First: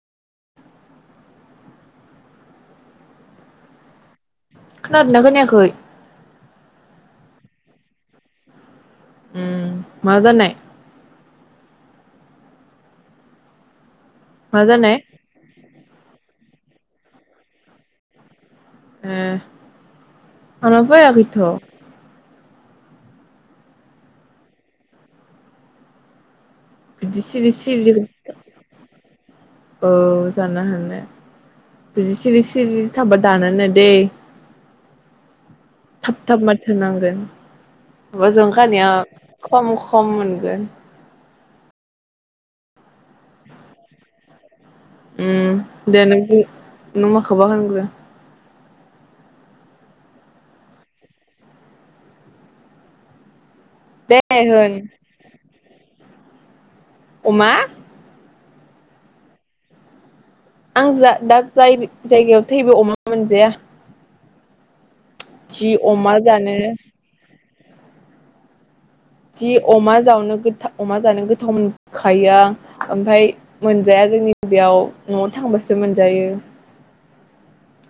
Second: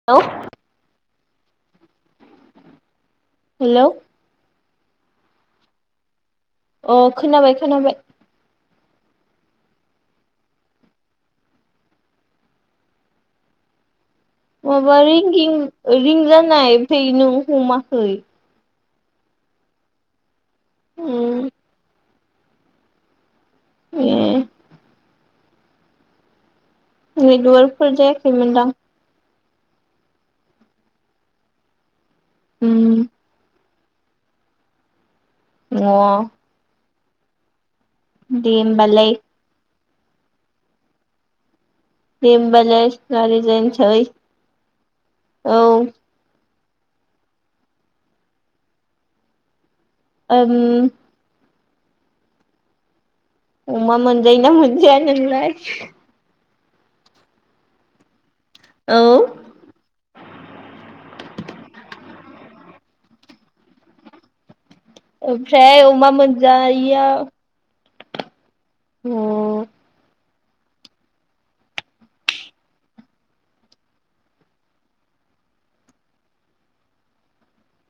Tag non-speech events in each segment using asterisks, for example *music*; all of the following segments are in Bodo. हेल हेल' खोनादोंना खोनायाखै? अ खोनाबाय खोनाबाय उम मा जानाय मा जानाय माबा रिंगिं रिं जानाय आमफ्राय नों हमाखै ए उम आबायखैथ' अ बिदि सिरि नेटवार्कफोर सिरि जायाखैमोनदां औ जानो हानो बिदि सिरि सिरि उम थाबबा दानोनो दैे थाब थाब अ माथो नांगोन बब जजों दे खानाया होमबालाय खम खम मोनगोन *unintelligible* औ दे नों नों माखौबा होनग्रो ओ अमा दे मोनजायो ना होन मोनजाया नोंलाय? अमा औ आं जा दा जाय जायगायाव थैबो अमा मोनजाया जि ओमफ्राय अमा जानो मोनजायया न जि अमा जावनो गोथा - अमा जानो गोथाव मोनखायो आं ओमफ्राय मोनजाया जोंनि बेयाव न'आव थांबासो मोनजायो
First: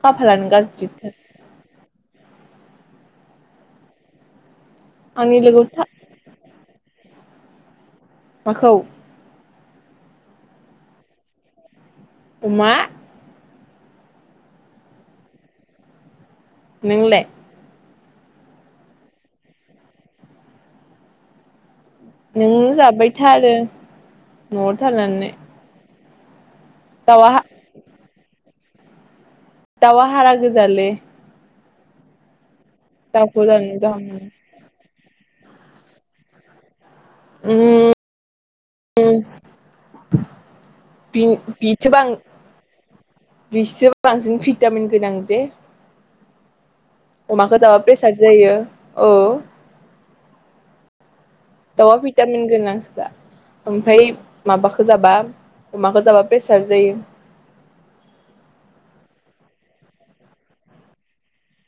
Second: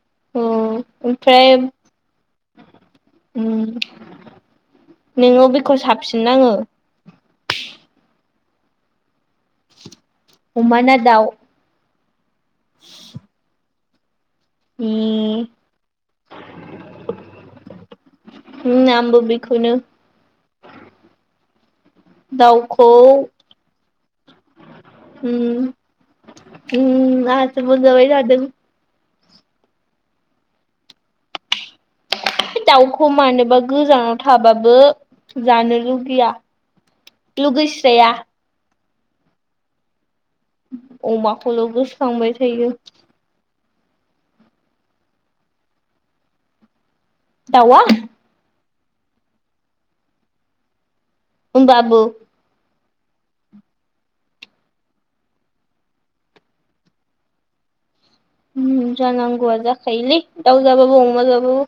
खाफालानो गाज्रिथार फ्राय उम आंनि नोङो लोगोआव बेखौ था साबसिन नाङो माखौ अमाना दाउ? अमा उम नोंलाय आमबो बेखौनो नों दाउखौ जाबाय था आरो न'आव थानानै उम दाउआ उम आंहासो मोनदांबाय थादों दावा हारा गोजालै दाउखौ मानोबा जानो गाहाम गोजानाव मोनो थाबा बो जानो लुगैया लुगैस्राया। उम बि अमाखौल गोसोखांबाय थायो। बिसोर बांसिन भिटामिन गोनां जे अ मा दाउआ दाब फेसाद जायो अ दाउ या होमबाबो भिटामिन गोनांसो दा। आमफ्राय माबाखौ जाबा अमाखौ जाबा प्रेसार जायो। जानांगौआ जाखायोलै दाउ जाबाबो अमा जाबाबो।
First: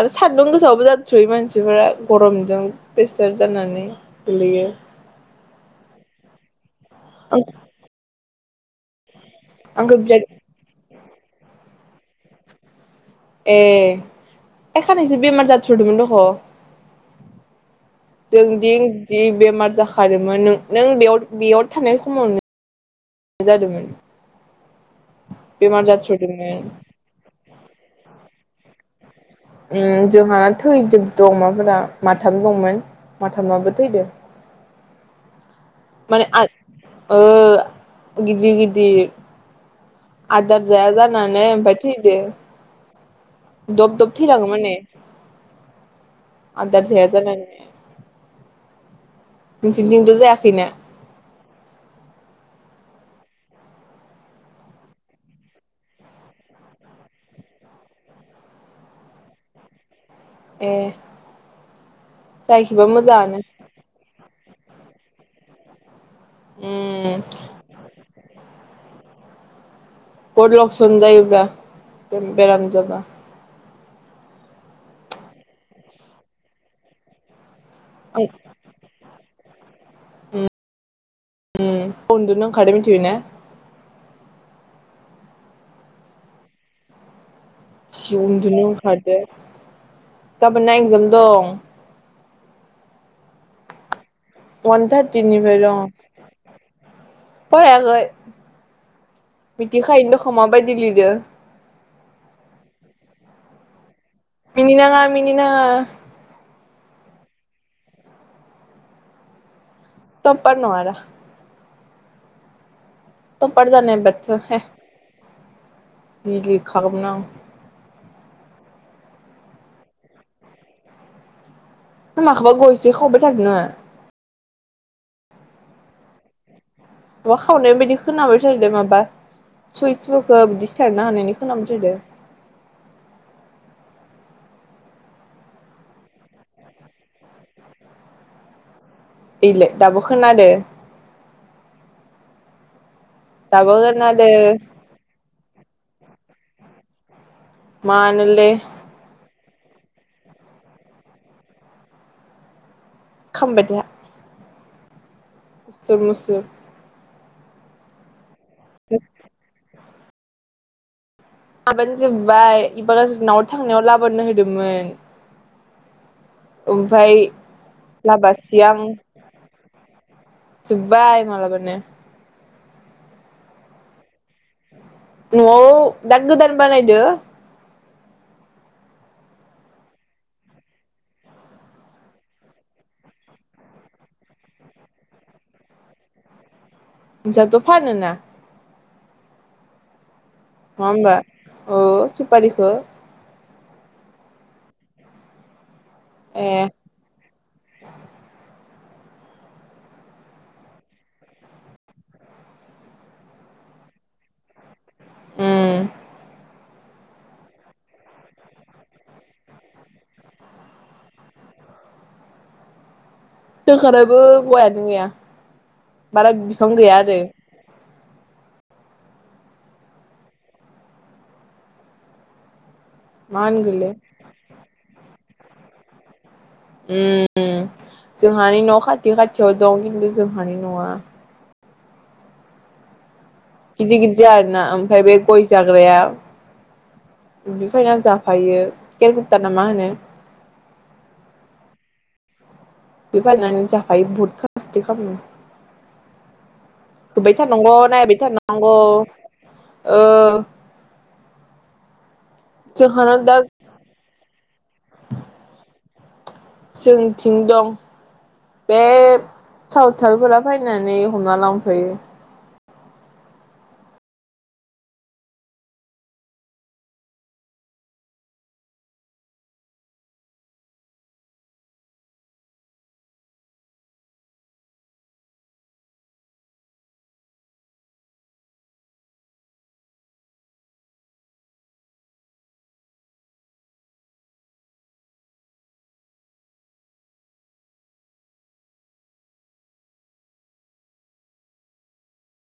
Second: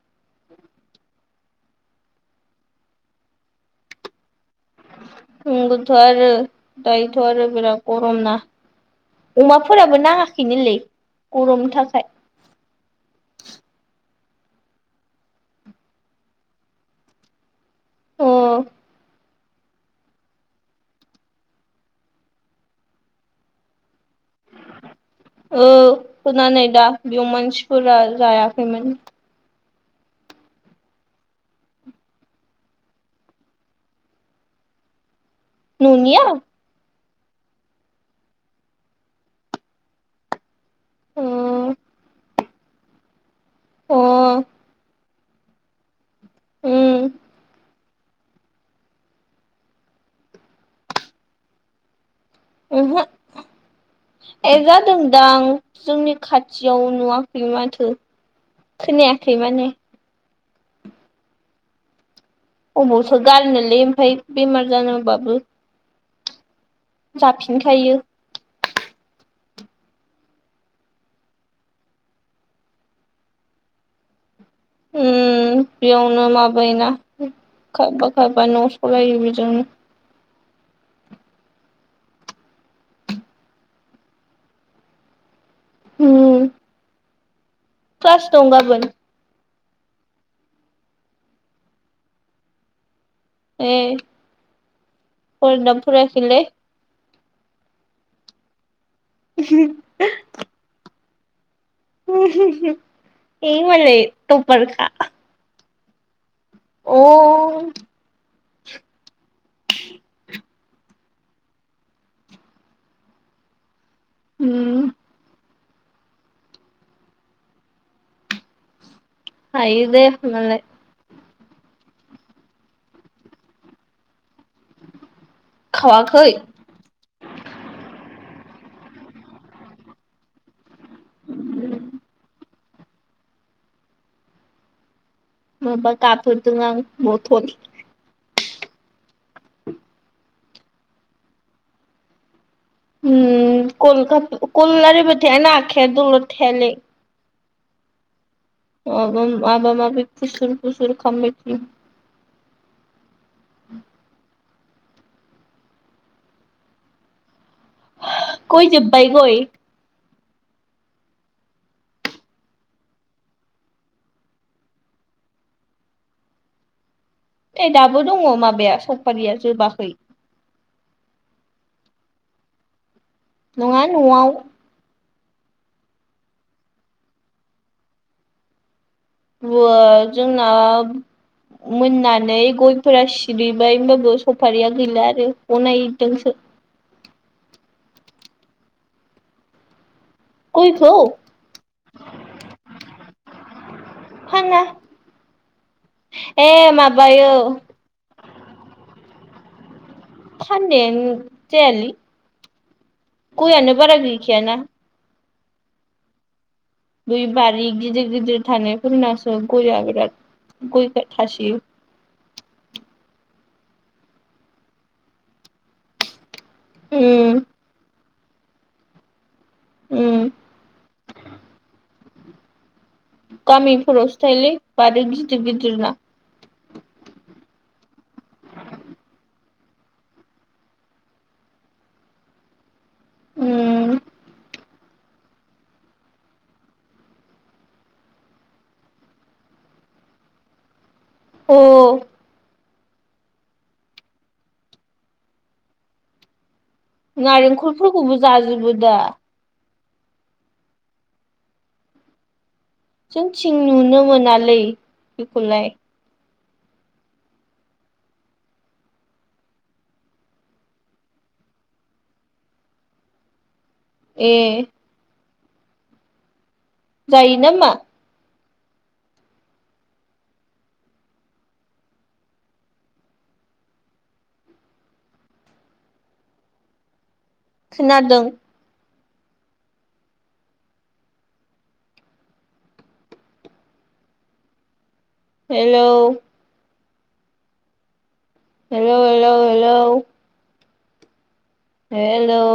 आरो सानदुं गोसायावबो जाथ्रायो मानसिफोरा गरमजों प्रेसार जानानै गोलैयो। नंगौथ आरो दायोथ' आरो बिराद गरम ना? आंखौ अमाफोराबो बिराद नाङाखैनोलै गरमनि थाखाय ए एखानायसो बेमार जाथदोंमोन दह अ जों दि जि बेमार जाखादोमोन। नों नों बेयाव बेयाव थानाय समावनो। जादोंमोन औ बेमार खोनानै जाथ्र'दोंमोन दा बेयाव मानसिफोरा जायाखैमोन। जोंहाना थैजोबदों अमाफोरा माथाम दंमोन माथामाबो थैदो। *inaudible* माने ओ गिदिर गिदिर आदार जाया अ जानानै उम ओमफफ्राय थैदों। ओहो दब दब थैलाङो माने आदार जाया जाना नोंसिरनि दिनथ जायाखैना? उमहो ए जादोंदां जोंनि खाथियाव, नुवाखै माथो। खोनायाखै माने ए जायाखैबा अबावथो मोजाङानो गारनोलै आमफ्राय बेमार जादोंबाबो उम जाफिनखायो गट लक्सन जायोब्ला बेराम जाबा उम बेयावनो माबायोना, खावफा आं खावफा न सलायो बेजोंनो उ उनन्दुनो ओंखारादो मिथिबाय ना होम सि उमन्दुनो गाबोन ओंखारदों। गाबोन ना एगजाम दं। ए वान थारटिनिफ्राय फरायदोंना दं। फरायाखैलै फरायाखै मिथिखायनो दख माबायदि लिरो। *unintelligible* ए मालाय मिनि टपारखा नाङा मिनि नांङा अ तफफोर नवार तपार जानाय बायदिबाथाय रिदि खालामनो आं हायो दे मालाय माखौबा गयसो खावबाय थादों नोङो? खावाखै माबा खावनाय बायदि खोनाबायथारदो माबा सुइसफोरखो बिदि सेरनो हानायनि खोनाबायथादो। मबा गाबहोदों आं बथल ओइलाय दाबो खोनादो। उम दाबो कलखा खोनादो कल लारायबायथाय आंना आखाया दलर थायालै। मानोलै? *unintelligible* माबा माबि फुसुर फुसुर खामबाय। खाम बायदिया जेबो ल'स जाया गय जोबबाय गय माबानो जोबबाय इबागाज न'आव थांनायाव लाबोनो होदोंमोन आमफ्राय एह दाबो दङ माबाया सपारिया जोबाखै जोबबाय मालाबानो नङा न'आव न'आव दा गोदान बानायदो बा जोंना मोननानै गयफोरा सिरिबाय होमबाबो सफारिया गैला आरो गनायदोंसो। नोंस्राथ' फानोना? नङा गयखौ होमबा ओ सुपारिखो फाना ए माबायो फाननायानो जायालै गयानो बारा गैखायाना। ओम बै बारि गिदिर गिदिर थानायफोरनासो गया बिराद गयफोर थासोयो। जोहानाबो गयानो गैया बारा बिफां गैया आरो उम ओम मा होनगोनलै गामिफोरावसो थायोलै बारि गिदिर गिदिर ना उम जोंहानि न' खाथि खाथियाव दं खिन्थु जोंहानि नङा उम गिदिर गिदिर आरोना ओमफ्राय बे गय जाग्राया बिफायना जाफायो केेर गुपटार ना मा होनो अ बे फाननानै जाफायो बहुत *unintelligible* खामो होबाय थानांगौ नायबाय नारेंखलफोरखौबो जाजोबो थानांगौ दा ओ जोंहानाव दा जोंनिथिं नुनो मोनालै बेखौलाय। जोंथिं दं बे सावथालफोरा फैनानै हमना लांफैयो। ए जायो नामा? खोनादों hello hello hello hello hello